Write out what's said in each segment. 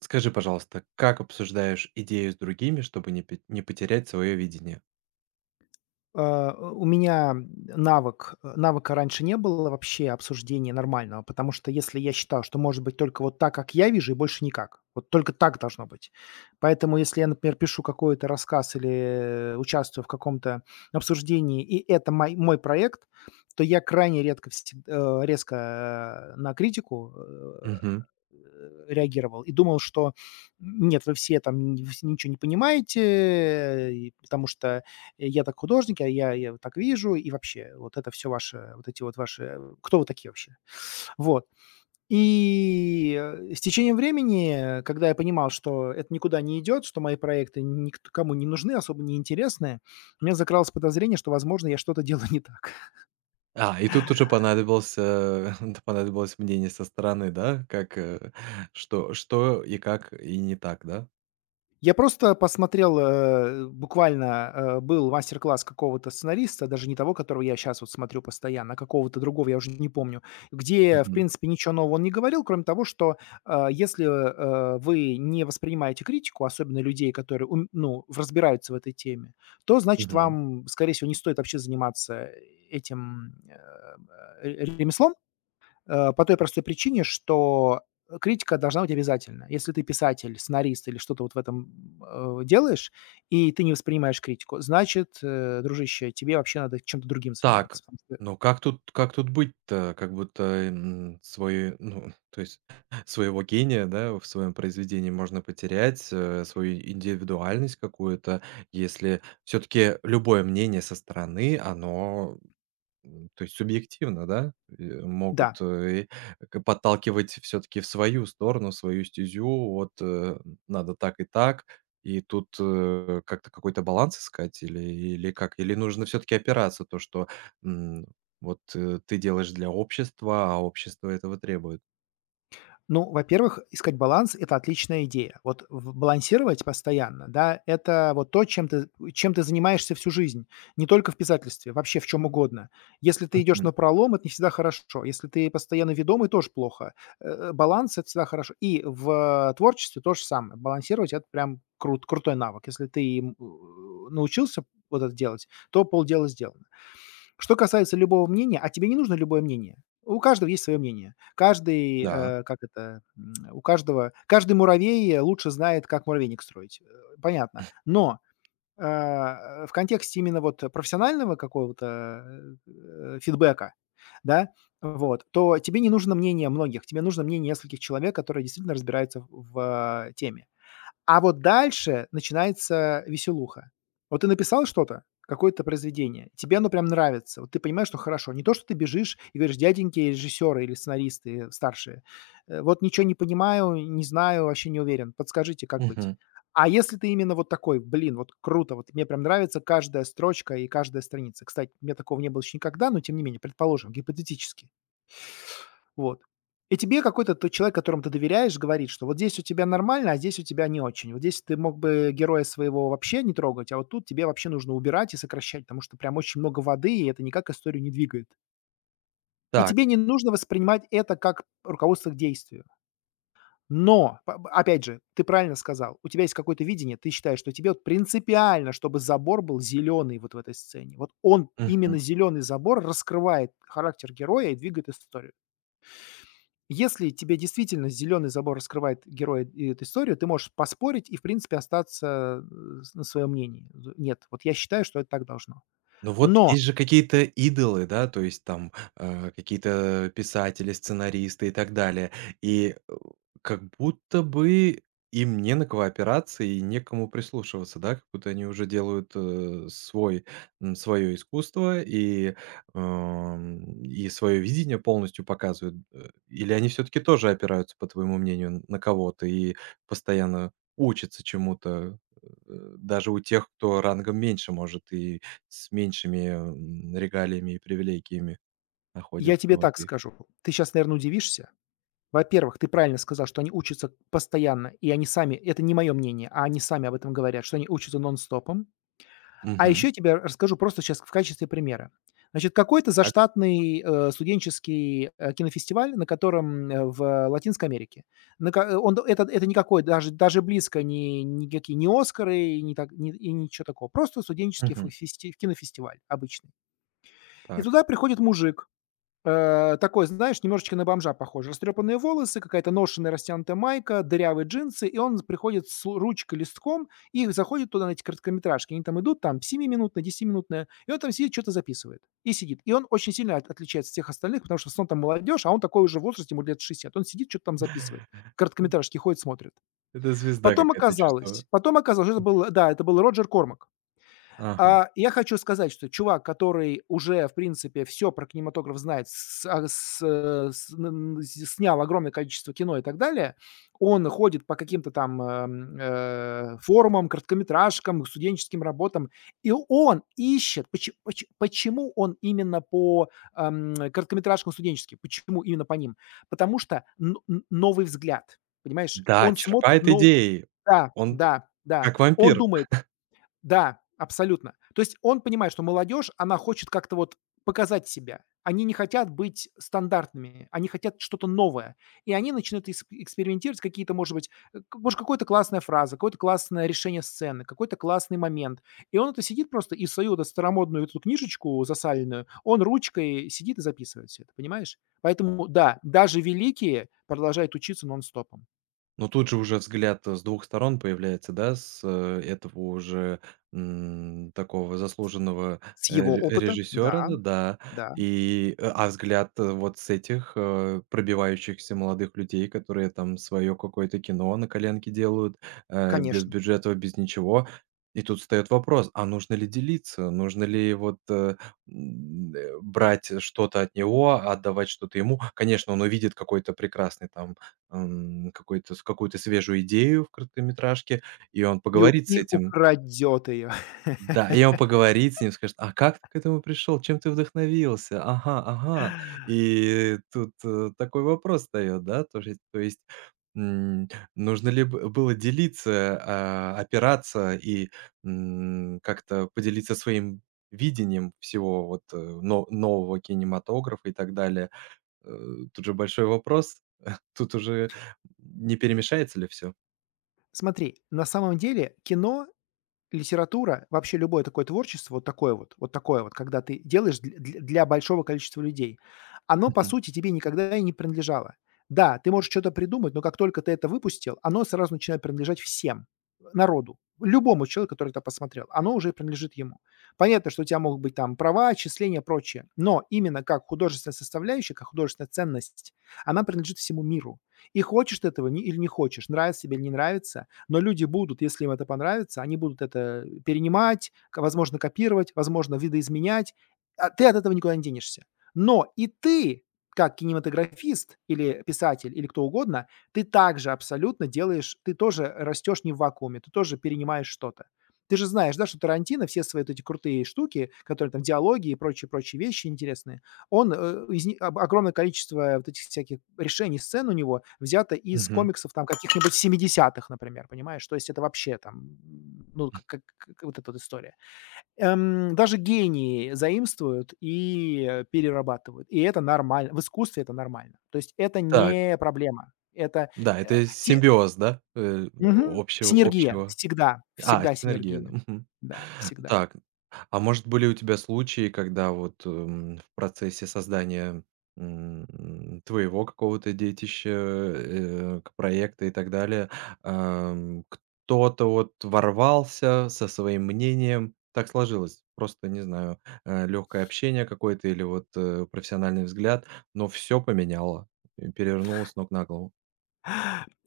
Скажи, пожалуйста, как обсуждаешь идею с другими, чтобы не потерять свое видение? У меня навык навыка раньше не было вообще обсуждения нормального, потому что если я считал, что может быть только вот так, как я вижу, и больше никак. Вот только так должно быть. Поэтому если я, например, пишу какой-то рассказ или участвую в каком-то обсуждении, и это мой проект, то я крайне редко, резко на критику Мгм. реагировал и думал, что нет, вы все там вы все ничего не понимаете, и потому что я так художник, а я вот так вижу, и вообще, вот это все ваши, вот эти вот ваши, кто вы такие вообще? Вот. С течением времени, когда я понимал, что это никуда не идет, что мои проекты никому не нужны, особо не интересны, у меня закралось подозрение, что, возможно, я что-то делаю не так. А, и тут уже понадобился да, понадобилось мнение со стороны, да? Как, что и как, и не так, да? Я просто посмотрел, буквально, был мастер-класс какого-то сценариста, даже не того, которого я сейчас вот смотрю постоянно, а какого-то другого, я уже не помню, где, в Мгм, принципе, ничего нового он не говорил, кроме того, что, если, вы не воспринимаете критику, особенно людей, которые ум ну, в разбираются в этой теме, то, значит, мгм. вам, скорее всего, не стоит вообще заниматься этим, э, ре ремеслом. По той простой причине, что, критика должна быть обязательна. Если ты писатель, сценарист или что-то вот в этом, делаешь, и ты не воспринимаешь критику, значит, дружище, тебе вообще надо чем-то другим Так, заниматься. Потому что ну как тут быть-то? Как будто, ну, то есть своего гения, да, в своем произведении можно потерять, свою индивидуальность какую-то, если все таки любое мнение со стороны, оно то есть субъективно, да? Могут, да. э, к подталкивать все таки в свою сторону, в свою стезю. Вот, надо так и так. И тут, как-то какой-то баланс искать или как? Или нужно все таки опираться то, что, м, вот, ты делаешь для общества, а общество этого требует? Ну, во-первых, искать баланс — это отличная идея. Вот в балансировать постоянно, да, это вот то, чем ты занимаешься всю жизнь. Не только в писательстве, вообще в чем угодно. Если ты идешь Мгм. на пролом, это не всегда хорошо. Если ты постоянно ведомый, тоже плохо. Баланс — это всегда хорошо. И в творчестве то же самое. Балансировать — это прям крутой навык. Если ты им, научился вот это делать, то полдела сделано. Что касается любого мнения, а тебе не нужно любое мнение. У каждого есть свое мнение. Каждый, Да. Как это, каждый муравей лучше знает, как муравейник строить. Понятно. Но, в контексте именно вот профессионального какого-то, фидбэка, да, вот, то тебе не нужно мнение многих, тебе нужно мнение нескольких человек, которые действительно разбираются в, теме. А вот дальше начинается веселуха. Вот ты написал что-то, какое-то произведение, тебе оно прям нравится, вот ты понимаешь, что хорошо. Не то, что ты бежишь и говоришь: "Дяденьки режиссеры или сценаристы старшие, вот ничего не понимаю, не знаю, вообще не уверен, подскажите, как быть?" Мгм. А если ты именно вот такой: "Блин, вот круто, вот мне прям нравится каждая строчка и каждая страница". Кстати, у меня такого не было еще никогда, но тем не менее, предположим, гипотетически. Вот. И тебе какой-то тот человек, которому ты доверяешь, говорит, что вот здесь у тебя нормально, а здесь у тебя не очень. Вот здесь ты мог бы героя своего вообще не трогать, а вот тут тебе вообще нужно убирать и сокращать, потому что прям очень много воды, и это никак историю не двигает. И Так. тебе не нужно воспринимать это как руководство к действию. Но, опять же, ты правильно сказал, у тебя есть какое-то видение, ты считаешь, что тебе вот принципиально, чтобы забор был зеленый вот в этой сцене. Вот он, именно Мгм. зеленый забор, раскрывает характер героя и двигает историю. Если тебе действительно "Зеленый забор" раскрывает героя и эту историю, ты можешь поспорить и, в принципе, остаться, э, с на своем мнении. З Нет, вот я считаю, что это так должно. Ну вот Но есть же какие-то идолы, да, то есть там, какие-то писатели, сценаристы и так далее. И, как будто бы им не на кого опираться и некому прислушиваться, да, как будто они уже делают, свой свое искусство и свое видение полностью показывают. Или они все-таки тоже опираются, по твоему мнению, на кого-то и постоянно учатся чему-то, даже у тех, кто рангом меньше, может, и с меньшими, регалиями и привилегиями я находятся тебе в так этой скажу, ты сейчас, наверное, удивишься. Во-первых, ты правильно сказал, что они учатся постоянно, и они сами, это не мое мнение, а они сами об этом говорят, что они учатся нон-стопом. А еще Мгм. я тебе расскажу просто сейчас в качестве примера. Значит, какой-то Так. заштатный, студенческий, кинофестиваль, на котором, в Латинской Америке. На ка он д- Это никакой даже даже близко не, никакие не "Оскары" и не так не и ничего такого. Просто студенческий фу Мгм. фести кинофестиваль обычный. И Так. туда приходит мужик. Такой, знаешь, немножечко на бомжа похож. Растрепанные волосы, какая-то ношеная растянутая майка, дырявые джинсы, и он приходит с ручкой, листком, и заходит туда на эти короткометражки. Они там идут, там, 7-минутная, 10-минутная, и он там сидит, что-то записывает. И сидит. И он очень сильно отличается от всех остальных, потому что сон там молодежь, а он такой уже в возрасте, ему лет 60. Он сидит, что-то там записывает. Короткометражки ходит, смотрит. Это звезда какая-то, я чувствую. Потом оказалось, что это был, да, это был Роджер Кормак. Ага. Я хочу сказать, что чувак, который уже, в принципе, все про кинематограф знает, с а, с э, с н н с- снял огромное количество кино и так далее, он ходит по каким-то там, форумам, короткометражкам, студенческим работам, и он ищет, почему он именно по, короткометражкам студенческим, почему именно по ним? Потому что н н новый взгляд, понимаешь? Да, Он смотрит черпает нов идеи. Да, Он т да, да. как Он вампир. думает Да, абсолютно. То есть он понимает, что молодежь, она хочет как-то вот показать себя. Они не хотят быть стандартными, они хотят что-то новое. И они начинают экспериментировать какие-то, может быть, может, какая-то классная фраза, какое-то классное решение сцены, какой-то классный момент. И он это сидит просто и в свою вот эту старомодную эту книжечку засаленную, он ручкой сидит и записывает все это, понимаешь? Поэтому, да, даже великие продолжают учиться нон-стопом. Но тут же уже взгляд, с двух сторон появляется, да, с, этого уже, такого заслуженного, С э, его ре опыта, да, режиссёра, д да, да, и, а взгляд, вот с этих, пробивающихся молодых людей, которые там свое какое-то кино на коленке делают, без конечно. бюджета, без ничего. И тут встаёт вопрос: а нужно ли делиться? Нужно ли вот, брать что-то от него, а отдавать что-то ему? Конечно, он увидит какой-то прекрасный там. Какой-то с какую-то свежую идею в короткометражке, и он И у поговорит с и этим. украдет ее. Да, и он поговорит с ним, скажет: "А как ты к этому пришел? Чем ты вдохновился? Ага, ага". И тут, такой вопрос встает, да, то есть, м, нужно ли бы было делиться, а, опираться и, как-то поделиться своим видением всего вот, нового кинематографа и так далее. Э, Тут же большой вопрос. Тут уже не перемешается ли все? Смотри, на самом деле литература, вообще любое такое творчество, вот такое вот, когда ты делаешь дл дл для большого количества людей, оно, по Мгм. сути, тебе никогда и не принадлежало. Да, ты можешь что то придумать, но как только ты это выпустил, оно сразу начинает принадлежать всем, народу, любому человеку, который это посмотрел. Оно уже принадлежит ему. Понятно, что у тебя могут быть там права, отчисления, прочее, но именно как художественная составляющая, как художественная ценность, она принадлежит всему миру. И хочешь ты этого не или не хочешь, нравится тебе или не нравится, но люди будут, если им это понравится, они будут это перенимать, возможно, копировать, возможно, видоизменять. А ты от этого никуда не денешься. Но и ты, как кинематографист или писатель или кто угодно, ты также абсолютно делаешь, ты тоже растешь не в вакууме, ты тоже перенимаешь что-то. Ты же знаешь, да, что Тарантино все свои вот эти крутые штуки, которые там диалоги и прочие-прочие вещи интересные, он, э, из ни об огромное количество вот этих всяких решений сцен у него взято из Мгм. комиксов там каких-нибудь семидесятых, например, понимаешь? То есть это вообще там, ну, как вот эта вот история. Даже гении заимствуют и, перерабатывают, и это нормально. В искусстве это нормально. То есть это Так, не проблема. Это, да, э, это те симбиоз, да, мгм. общего Синергия. общего Всегда, А, всегда синергия, да, синергия. мгм. Да, всегда. Так, а может, были у тебя случаи, когда вот, в процессе создания, твоего какого-то детища, э, к проекта и так далее, кто-то вот ворвался со своим мнением? Так сложилось, просто, не знаю, легкое общение какое-то или вот, профессиональный взгляд, но все поменяло, перевернуло с ног на голову.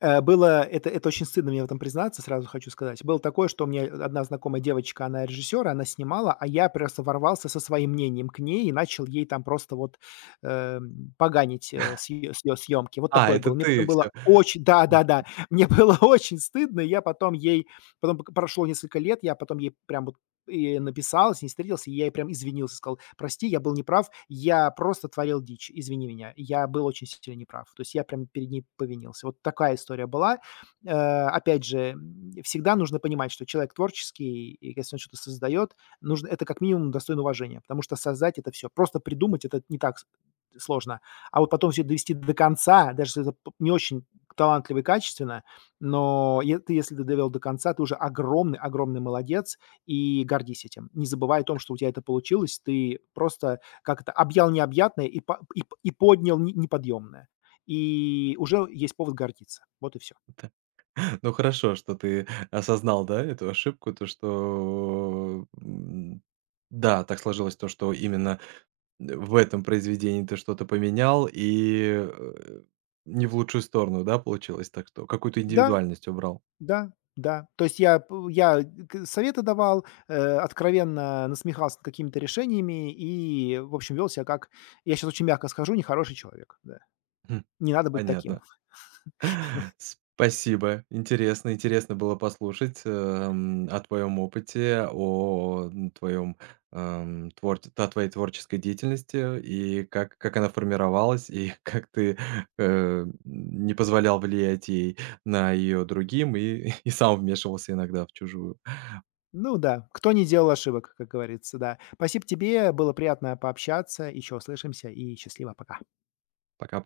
Было, это очень стыдно мне в этом признаться, сразу хочу сказать. Было такое, что у меня одна знакомая девочка, она режиссер, она снимала, а я просто ворвался со своим мнением к ней и начал ей там просто вот, поганить, с ее съемки. Вот А, такое это было. Мне потом ты было все. очень да-да-да, мне было очень стыдно. И я потом ей потом пока прошло несколько лет, я потом ей прям вот и написал, с ней встретился, и я ей прям извинился, сказал: "Прости, я был неправ, я просто творил дичь, извини меня, я был очень сильно неправ". То есть я прям перед ней повинился. Вот такая история была. Э, Опять же, всегда нужно понимать, что человек творческий, и если он что-то создает, нужно это как минимум достойно уважения, потому что создать — это все. Просто придумать — это не так с сложно. А вот потом все довести до конца, даже если это п не очень талантливо и качественно, но е ты если ты довел до конца, ты уже огромный молодец и гордись этим. Не забывай о том, что у тебя это получилось. Ты просто как это объял необъятное и, поднял неподъемное. И уже есть повод гордиться. Вот и все. Ну хорошо, что ты осознал, да, эту ошибку, то что, да, так сложилось то, что именно в этом произведении ты что-то поменял и, не в лучшую сторону, да, получилось так, что какую-то Да, индивидуальность убрал. да, да. То есть я, советы давал, откровенно насмехался над какими-то решениями и, в общем, вел себя как, я сейчас очень мягко скажу, нехороший человек. Да. Хм, Не надо быть таким. понятно. Спасибо. Интересно, интересно было послушать, о твоем опыте, о твоей творческой деятельности и как она формировалась, и как ты, не позволял влиять ей на ее другим и и сам вмешивался иногда в чужую. Ну да, кто не делал ошибок, как говорится, да. Спасибо тебе, было приятно пообщаться. Еще услышимся и счастливо, пока. Пока.